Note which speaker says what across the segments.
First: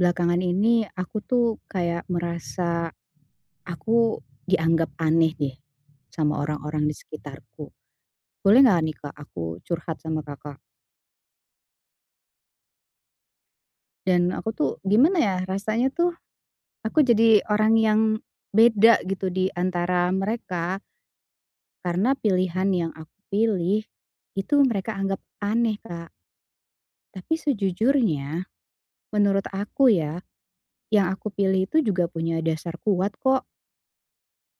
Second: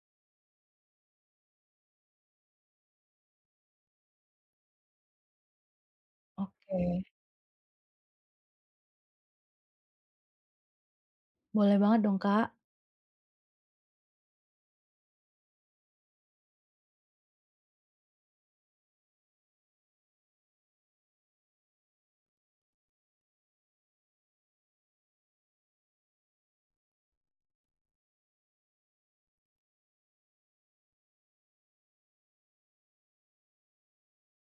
Speaker 1: Belakangan ini aku tuh kayak merasa aku dianggap aneh deh sama orang-orang di
Speaker 2: Oke,
Speaker 1: sekitarku. Boleh nggak nih Kak aku curhat sama Kakak?
Speaker 2: boleh banget dong, Kak.
Speaker 1: Dan aku tuh gimana ya rasanya tuh aku jadi orang yang beda gitu di antara mereka karena pilihan yang aku pilih itu mereka anggap aneh Kak. Tapi sejujurnya menurut aku ya yang aku pilih itu juga punya dasar kuat kok.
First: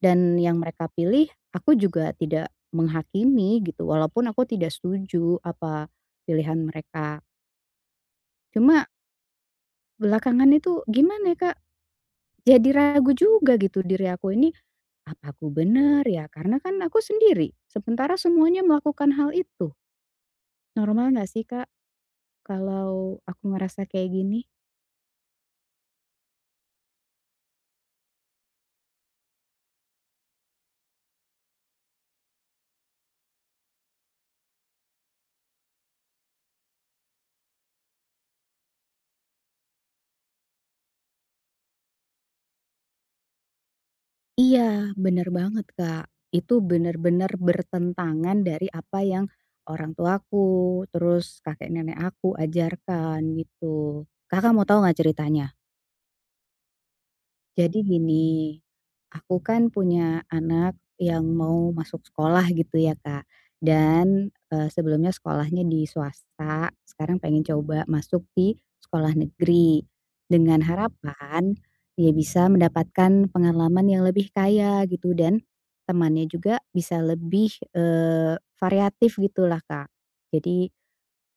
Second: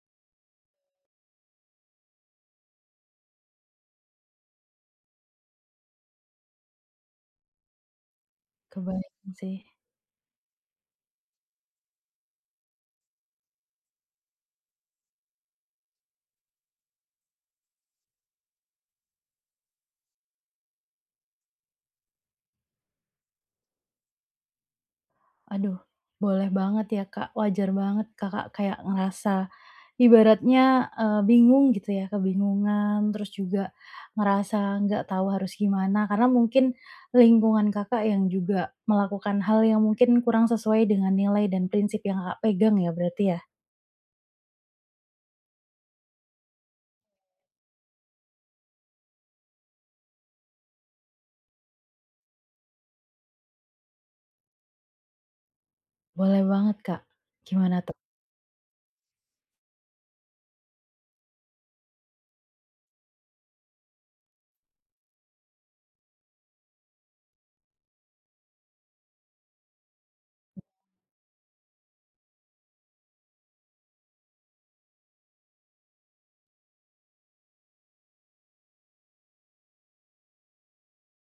Speaker 1: Dan yang mereka pilih, aku juga tidak menghakimi gitu, walaupun aku tidak setuju apa pilihan mereka. Cuma
Speaker 2: Kebayang sih.
Speaker 1: belakangan itu gimana ya, Kak, jadi ragu juga gitu diri aku ini, "Apa aku bener ya?" Karena kan aku sendiri, sementara semuanya melakukan hal itu. Normal nggak sih, Kak, kalau aku ngerasa kayak gini?
Speaker 2: Aduh, boleh banget ya, Kak. Wajar banget Kakak kayak ngerasa ibaratnya, bingung gitu ya, kebingungan, terus juga ngerasa nggak tahu harus gimana, karena mungkin lingkungan Kakak yang juga melakukan hal yang mungkin kurang sesuai dengan nilai dan prinsip yang Kakak pegang ya berarti ya?
Speaker 1: Iya, bener banget, Kak. Itu bener-bener bertentangan dari apa yang orang tuaku, terus kakek nenek aku ajarkan gitu. Kakak mau tahu nggak ceritanya?
Speaker 2: Boleh banget, Kak. Gimana
Speaker 1: Jadi
Speaker 2: tuh?
Speaker 1: gini, aku kan punya anak yang mau masuk sekolah gitu ya Kak, dan, sebelumnya sekolahnya di swasta, sekarang pengen coba masuk di sekolah negeri, dengan harapan dia bisa mendapatkan pengalaman yang lebih kaya gitu dan temannya juga bisa lebih, variatif gitulah Kak. Jadi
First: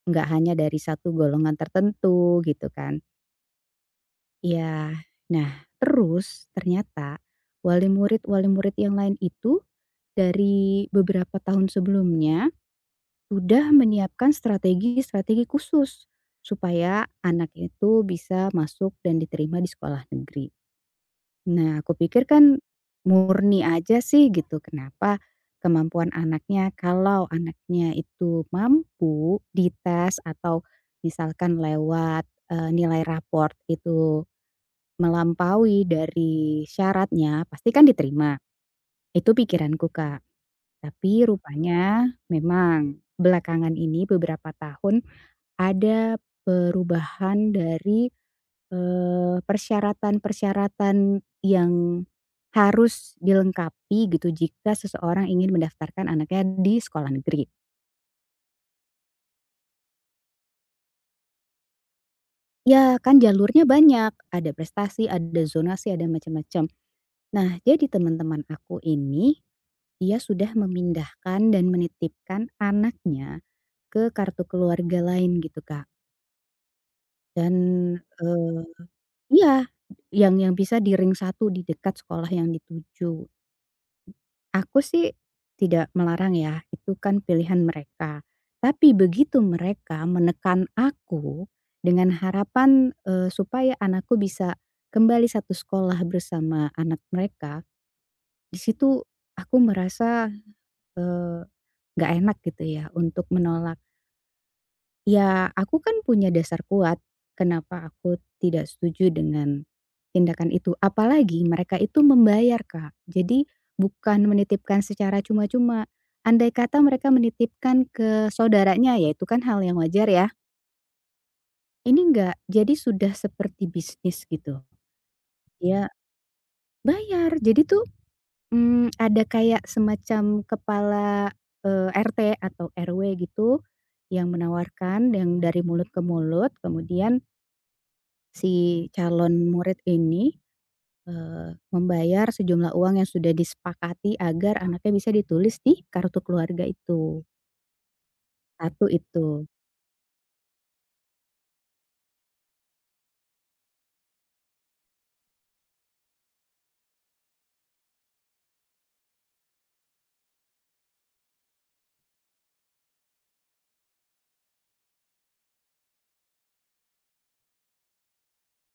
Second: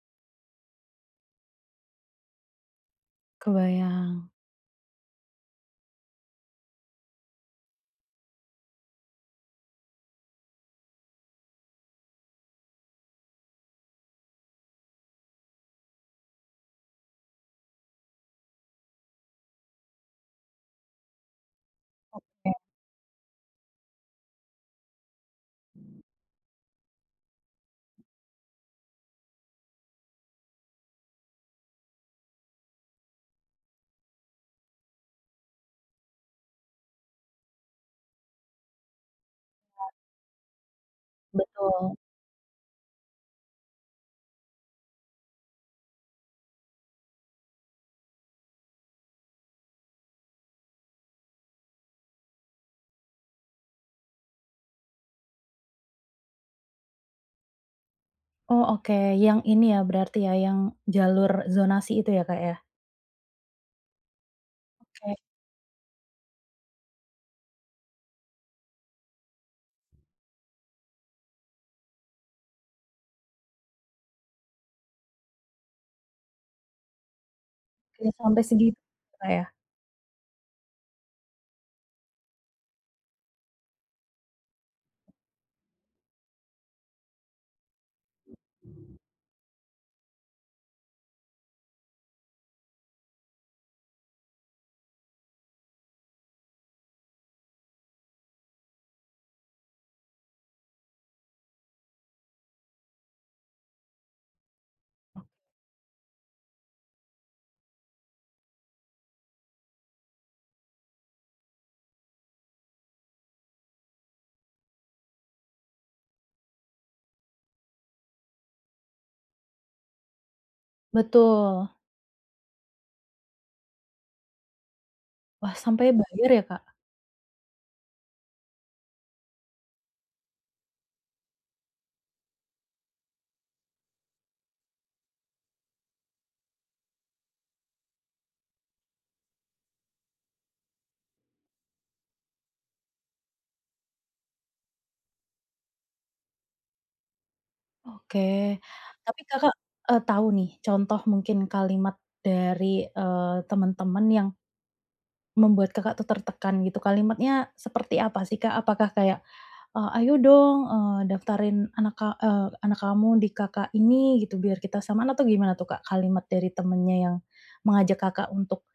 Speaker 1: nggak hanya dari satu golongan tertentu gitu kan.
Speaker 2: Kebayang.
Speaker 1: Iya. Nah, terus ternyata wali murid-wali murid yang lain itu dari beberapa tahun sebelumnya sudah menyiapkan strategi-strategi khusus supaya anak itu bisa masuk dan diterima di sekolah negeri. Nah, aku pikir kan
Speaker 2: Kayak
Speaker 1: murni aja sih gitu. Kenapa kemampuan anaknya kalau anaknya itu mampu dites atau misalkan lewat, nilai raport itu melampaui dari syaratnya, pasti kan diterima, itu pikiranku, Kak. Tapi
Speaker 2: betul.
Speaker 1: rupanya memang belakangan ini beberapa tahun ada perubahan dari, persyaratan-persyaratan yang harus dilengkapi gitu jika seseorang ingin mendaftarkan anaknya di sekolah negeri.
Speaker 2: Oh, oke. Yang ini ya berarti ya, yang jalur zonasi itu ya, Kak, ya?
Speaker 1: Ya kan jalurnya banyak, ada prestasi,
Speaker 2: Kayak
Speaker 1: ada zonasi, ada macam-macam. Nah jadi teman-teman aku ini dia sudah memindahkan dan menitipkan anaknya ke kartu keluarga lain gitu, Kak. Dan,
Speaker 2: kayak sampai
Speaker 1: eee
Speaker 2: segitu, Kak, ya?
Speaker 1: iya, yang bisa di ring 1 di dekat sekolah yang dituju. Aku sih tidak melarang ya, itu kan pilihan mereka. Tapi begitu mereka menekan aku dengan harapan, supaya anakku bisa kembali satu sekolah bersama anak mereka, di situ aku merasa, eee, nggak enak gitu ya untuk menolak. Ya, aku kan punya dasar kuat kenapa aku tidak setuju dengan tindakan itu, apalagi mereka itu membayar, Kak. Jadi bukan menitipkan secara cuma-cuma. Andai kata mereka menitipkan ke saudaranya, ya itu kan hal yang wajar ya.
Speaker 2: Betul.
Speaker 1: Ini enggak, jadi sudah seperti bisnis gitu.
Speaker 2: Wah, sampai
Speaker 1: Ya
Speaker 2: bayar ya, Kak?
Speaker 1: bayar, jadi tuh, ada kayak semacam kepala, RT atau RW gitu yang menawarkan yang dari mulut ke mulut, kemudian si calon murid ini, membayar sejumlah uang yang sudah disepakati agar anaknya bisa ditulis di kartu keluarga itu,
Speaker 2: Oke.
Speaker 1: satu
Speaker 2: Tapi
Speaker 1: itu.
Speaker 2: Kakak, tahu nih contoh mungkin kalimat dari, teman-teman yang membuat Kakak tuh tertekan gitu, kalimatnya seperti apa sih, Kak? Apakah kayak, "Ayo dong, daftarin anak kamu di Kakak ini," gitu, "biar kita samaan," atau gimana tuh, Kak, kalimat dari temennya yang mengajak Kakak untuk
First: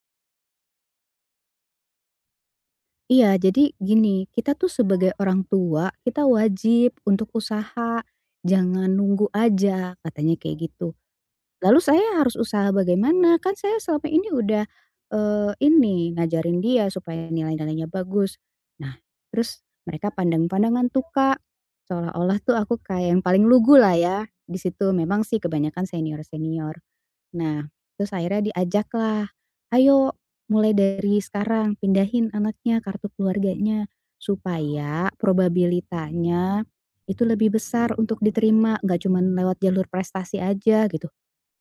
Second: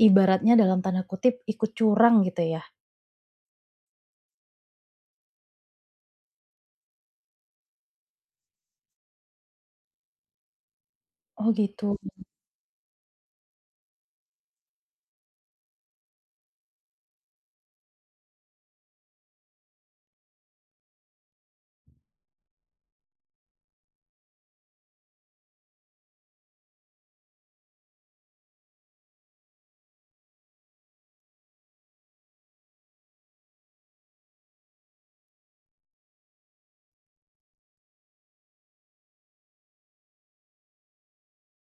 Speaker 2: ibaratnya dalam tanda kutip ikut curang gitu ya?
Speaker 1: Iya, jadi gini, kita tuh sebagai orang tua, kita wajib untuk usaha, jangan nunggu aja, katanya kayak gitu.
Speaker 2: Oh
Speaker 1: Lalu
Speaker 2: gitu,
Speaker 1: saya harus usaha bagaimana? Kan saya selama ini udah, ini ngajarin dia supaya nilai-nilainya bagus. Nah, terus mereka pandang-pandangan tuh, Kak, seolah-olah tuh aku kayak yang paling lugu lah ya di situ, memang sih kebanyakan senior-senior. Nah, terus akhirnya diajak lah, "Ayo mulai dari sekarang pindahin anaknya kartu keluarganya, supaya probabilitanya itu lebih besar untuk diterima, nggak cuma lewat jalur prestasi aja," gitu.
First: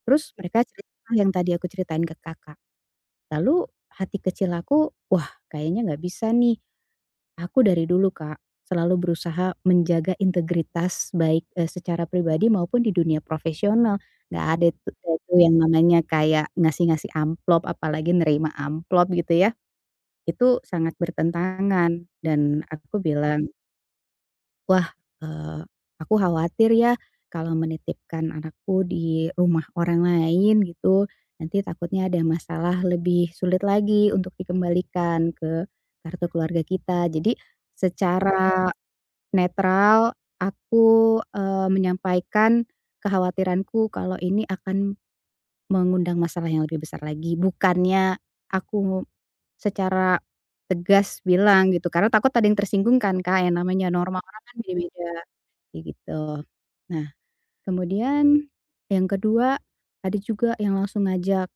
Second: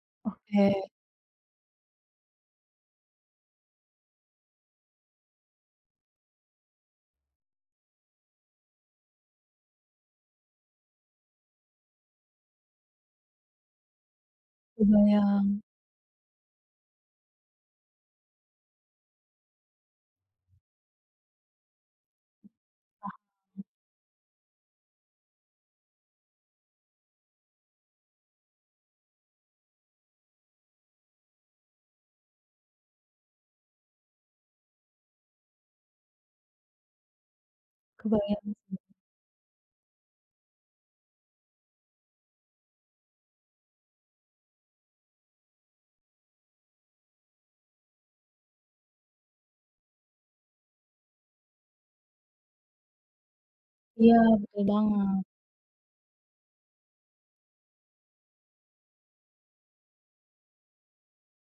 Speaker 1: Terus mereka
Speaker 2: oke.
Speaker 1: cerita yang tadi aku ceritain ke Kakak. Lalu hati kecil aku, wah kayaknya nggak bisa nih. Aku dari dulu Kak, selalu berusaha menjaga integritas baik, secara pribadi maupun di dunia profesional. Nggak ada itu
Speaker 2: Kebayang,
Speaker 1: yang namanya kayak ngasih-ngasih amplop, apalagi nerima amplop gitu ya. Itu sangat bertentangan dan aku
Speaker 2: ah,
Speaker 1: bilang, "Wah, eee, aku khawatir ya kalau menitipkan anakku di rumah orang lain gitu, nanti takutnya ada masalah lebih sulit lagi untuk dikembalikan ke kartu keluarga kita." Jadi
Speaker 2: kebayang
Speaker 1: secara
Speaker 2: sih.
Speaker 1: netral aku, menyampaikan kekhawatiranku kalau ini akan mengundang masalah yang lebih besar lagi, bukannya aku secara tegas bilang gitu, karena takut ada yang tersinggung kan Kak, yang namanya
Speaker 2: Iya,
Speaker 1: norma orang kan
Speaker 2: betul
Speaker 1: beda-beda.
Speaker 2: banget.
Speaker 1: Kayak gitu. Nah, kemudian yang kedua, ada juga yang langsung ngajak,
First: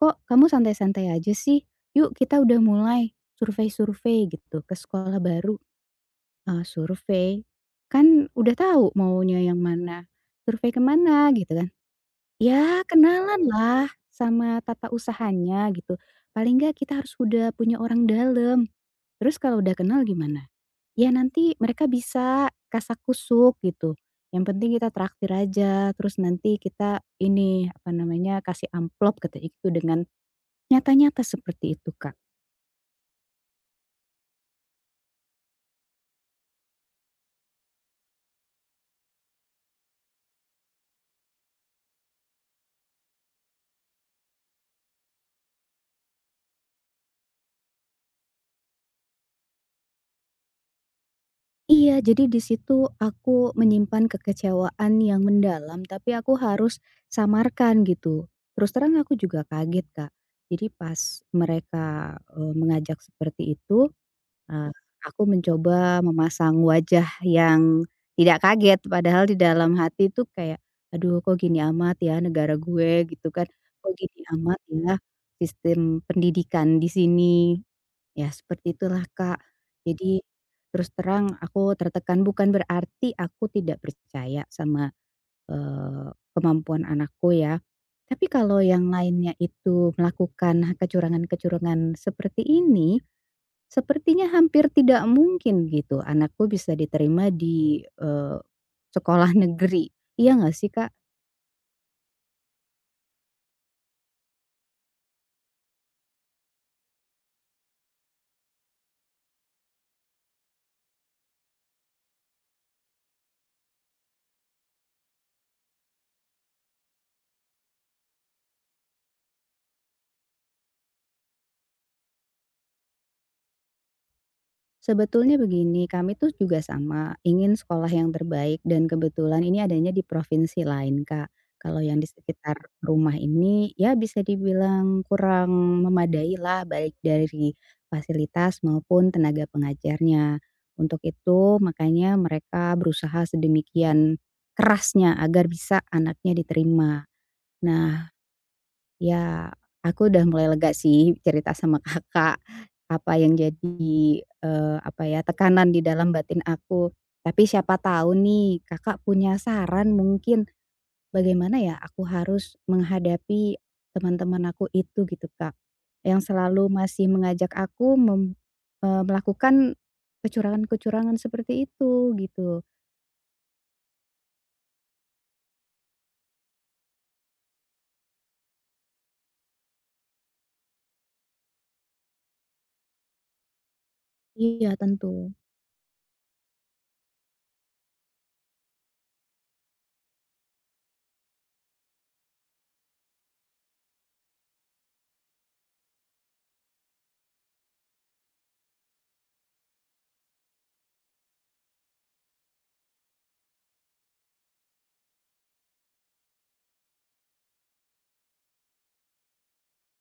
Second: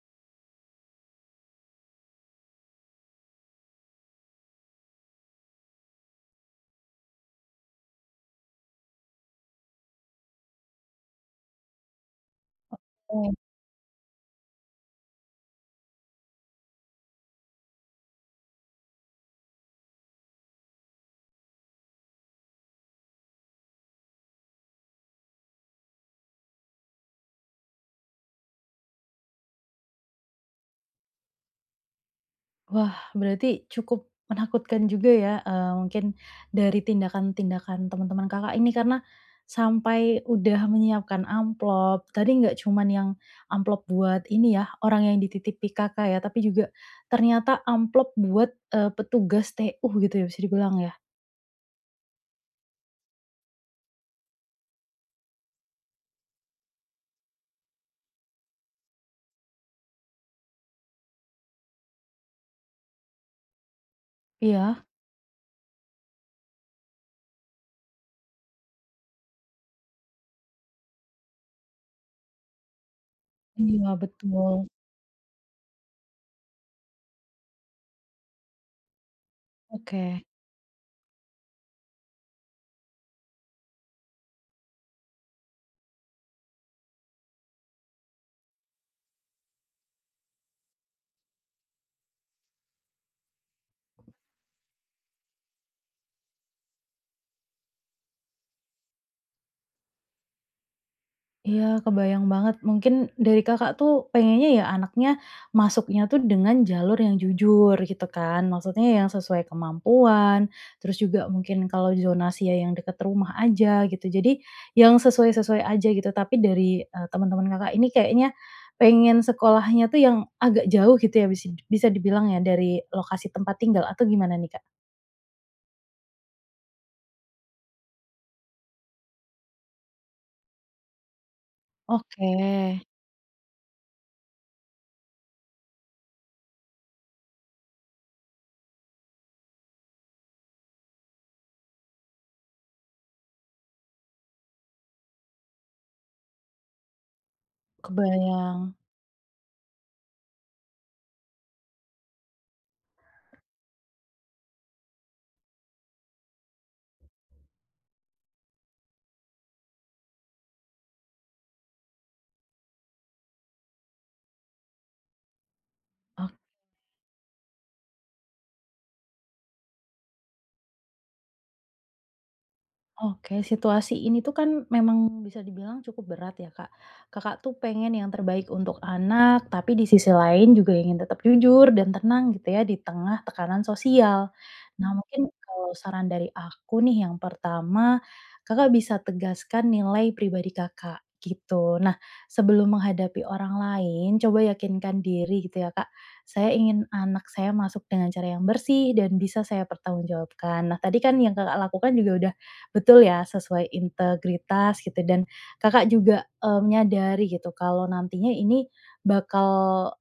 Speaker 1: "Kok kamu santai-santai aja sih? Yuk kita udah mulai survei-survei gitu ke sekolah baru." Survei? Kan udah tahu maunya yang mana, survei kemana? Gitu kan. Ya
Speaker 2: Oh,
Speaker 1: kenalan lah sama tata usahanya gitu, paling nggak kita harus udah punya orang dalam. Terus kalau udah kenal gimana? Ya nanti mereka bisa kasak kusuk gitu, yang penting kita traktir aja, terus nanti kita ini, apa namanya, kasih amplop katanya itu dengan nyata-nyata seperti itu, Kak.
Speaker 2: wah, berarti cukup menakutkan juga ya, mungkin dari tindakan-tindakan teman-teman Kakak ini karena sampai udah menyiapkan amplop, tadi nggak cuman yang amplop buat ini ya, orang yang dititipi Kakak ya, tapi juga ternyata amplop buat, petugas TU gitu ya, bisa dibilang ya?
Speaker 1: Iya, jadi di situ aku menyimpan kekecewaan yang mendalam, tapi aku harus samarkan gitu. Terus terang aku juga kaget, Kak. Jadi pas mereka, mengajak seperti itu, Eee,
Speaker 2: Iya?
Speaker 1: aku mencoba memasang wajah yang tidak kaget, padahal di dalam hati tuh kayak, "Aduh kok gini amat ya negara gue," gitu kan, "Kok
Speaker 2: Iya,
Speaker 1: gini amat
Speaker 2: betul.
Speaker 1: ya sistem pendidikan di sini." Ya seperti itulah, Kak. Jadi
Speaker 2: Oke.
Speaker 1: terus terang aku tertekan, bukan berarti aku tidak percaya sama, kemampuan anakku ya. Tapi kalau yang lainnya itu melakukan kecurangan-kecurangan seperti ini, sepertinya hampir tidak mungkin gitu anakku bisa diterima di, sekolah negeri, iya nggak sih, Kak?
Speaker 2: Iya, kebayang banget. Mungkin dari Kakak tuh pengennya ya anaknya masuknya tuh dengan jalur yang jujur gitu kan. Maksudnya yang sesuai kemampuan, terus juga mungkin kalau zonasi ya yang dekat rumah aja gitu. Jadi yang sesuai-sesuai aja gitu. Tapi dari teman-teman Kakak ini kayaknya pengen sekolahnya tuh yang agak jauh gitu ya bisa bisa dibilang ya dari lokasi tempat tinggal atau gimana nih, Kak?
Speaker 1: Sebetulnya begini, kami tuh juga sama, ingin sekolah yang terbaik dan kebetulan ini adanya di provinsi lain, Kak. Kalau yang di
Speaker 2: Oke.
Speaker 1: sekitar rumah ini, ya bisa dibilang kurang memadai lah baik dari fasilitas maupun tenaga pengajarnya. Untuk itu makanya mereka berusaha sedemikian kerasnya agar bisa anaknya diterima. Nah,
Speaker 2: Kebayang.
Speaker 1: ya aku udah mulai lega sih cerita sama Kakak, apa yang jadi, apa ya, tekanan di dalam batin aku. Tapi siapa tahu nih Kakak punya saran mungkin bagaimana ya aku harus menghadapi teman-teman aku itu gitu, Kak, yang selalu masih mengajak aku melakukan kecurangan-kecurangan seperti itu gitu.
Speaker 2: Oke, situasi ini tuh kan memang bisa dibilang cukup berat ya, Kak. Kakak tuh pengen yang terbaik untuk anak, tapi di sisi lain juga ingin tetap jujur dan tenang gitu ya di tengah tekanan sosial.
Speaker 1: Iya
Speaker 2: Nah,
Speaker 1: tentu.
Speaker 2: mungkin kalau saran dari aku nih yang pertama, Kakak bisa tegaskan nilai pribadi Kakak gitu. Nah, sebelum menghadapi orang lain, coba yakinkan diri gitu ya, Kak. Saya ingin anak saya masuk dengan cara yang bersih dan bisa saya pertanggungjawabkan. Nah, tadi kan yang Kakak lakukan juga udah betul ya, sesuai integritas gitu dan Kakak juga, menyadari gitu kalau nantinya ini bakal,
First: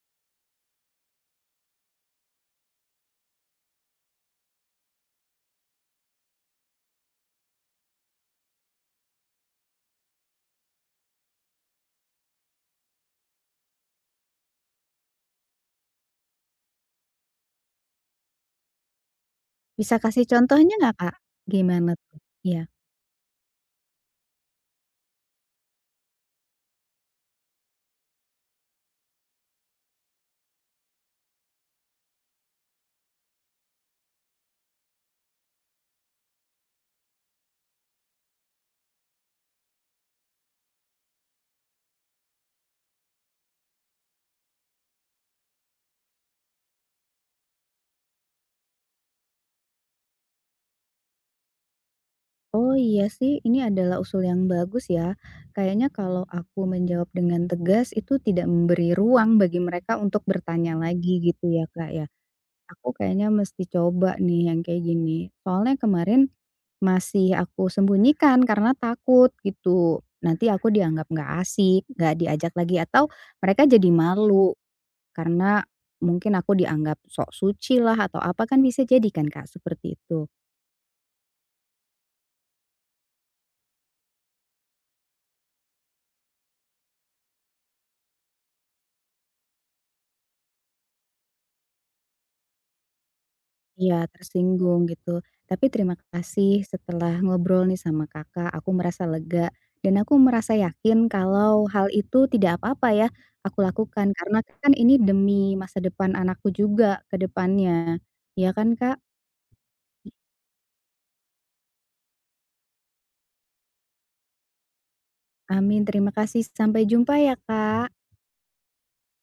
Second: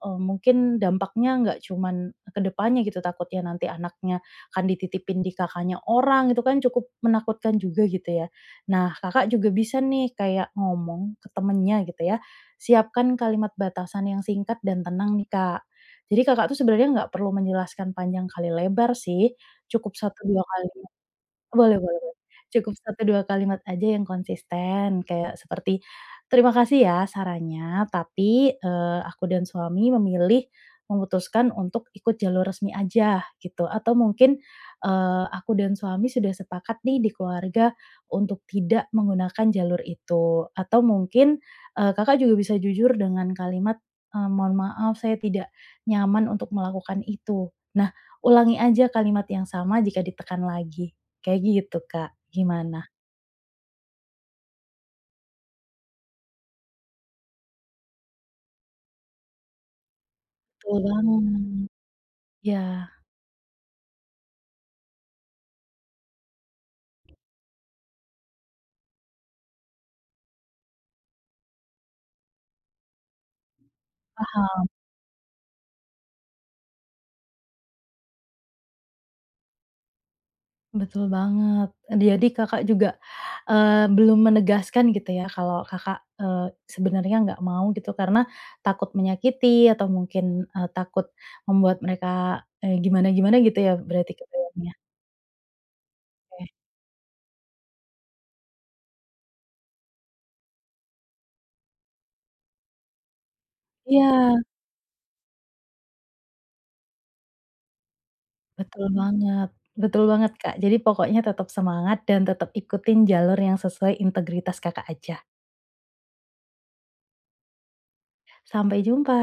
Speaker 2: mungkin dampaknya nggak cuman ke depannya gitu, takutnya nanti anaknya akan dititipin di kakaknya orang, itu kan cukup menakutkan juga gitu ya. Nah, Kakak juga bisa nih kayak ngomong ke temennya gitu ya, siapkan kalimat batasan yang singkat dan tenang nih, Kak. Jadi Kakak tuh sebenarnya nggak perlu menjelaskan panjang kali lebar sih, cukup
Speaker 1: Bisa
Speaker 2: satu
Speaker 1: kasih
Speaker 2: 2 kali
Speaker 1: contohnya nggak, Kak?
Speaker 2: boleh
Speaker 1: Gimana
Speaker 2: boleh boleh.
Speaker 1: tuh? Iya.
Speaker 2: Cukup satu 2 kalimat aja yang konsisten, kayak seperti, "Terima kasih ya sarannya, tapi, aku dan suami memilih memutuskan untuk ikut jalur resmi aja," gitu. Atau mungkin, "Aku dan suami sudah sepakat nih di keluarga untuk tidak menggunakan jalur itu." Atau mungkin, Kakak juga bisa jujur dengan kalimat, "Mohon maaf saya tidak nyaman untuk melakukan itu." Nah, ulangi aja kalimat yang sama jika ditekan lagi. Kayak gitu, Kak.
Speaker 1: Oh
Speaker 2: Gimana?
Speaker 1: iya sih, ini adalah usul yang bagus ya. Kayaknya kalau aku menjawab dengan tegas itu tidak memberi ruang bagi mereka untuk
Speaker 2: Betul
Speaker 1: bertanya lagi
Speaker 2: banget.
Speaker 1: gitu ya Kak ya.
Speaker 2: Iya,
Speaker 1: Aku kayaknya mesti coba nih yang kayak gini. Soalnya kemarin masih aku sembunyikan karena takut gitu. Nanti aku dianggap nggak asik, nggak diajak lagi atau mereka jadi malu
Speaker 2: paham,
Speaker 1: karena mungkin aku dianggap sok suci lah atau apa kan bisa jadi kan Kak seperti itu.
Speaker 2: betul banget. Jadi Kakak juga, belum menegaskan gitu ya kalau Kakak, sebenarnya nggak mau gitu karena takut menyakiti atau mungkin, takut membuat mereka, gimana-gimana gitu ya
Speaker 1: Iya,
Speaker 2: berarti kebayangnya?
Speaker 1: tersinggung gitu. Tapi terima
Speaker 2: Oke.
Speaker 1: kasih setelah ngobrol nih sama Kakak, aku merasa lega dan aku merasa yakin kalau hal itu tidak apa-apa ya aku lakukan
Speaker 2: Iya,
Speaker 1: karena kan ini demi masa depan anakku juga ke depannya. Iya kan,
Speaker 2: betul
Speaker 1: Kak?
Speaker 2: banget betul banget, Kak. Jadi pokoknya tetap semangat dan tetap ikutin jalur yang sesuai integritas Kakak aja.
Speaker 1: Amin, terima kasih. Sampai jumpa ya, Kak.
Speaker 2: Sampai jumpa.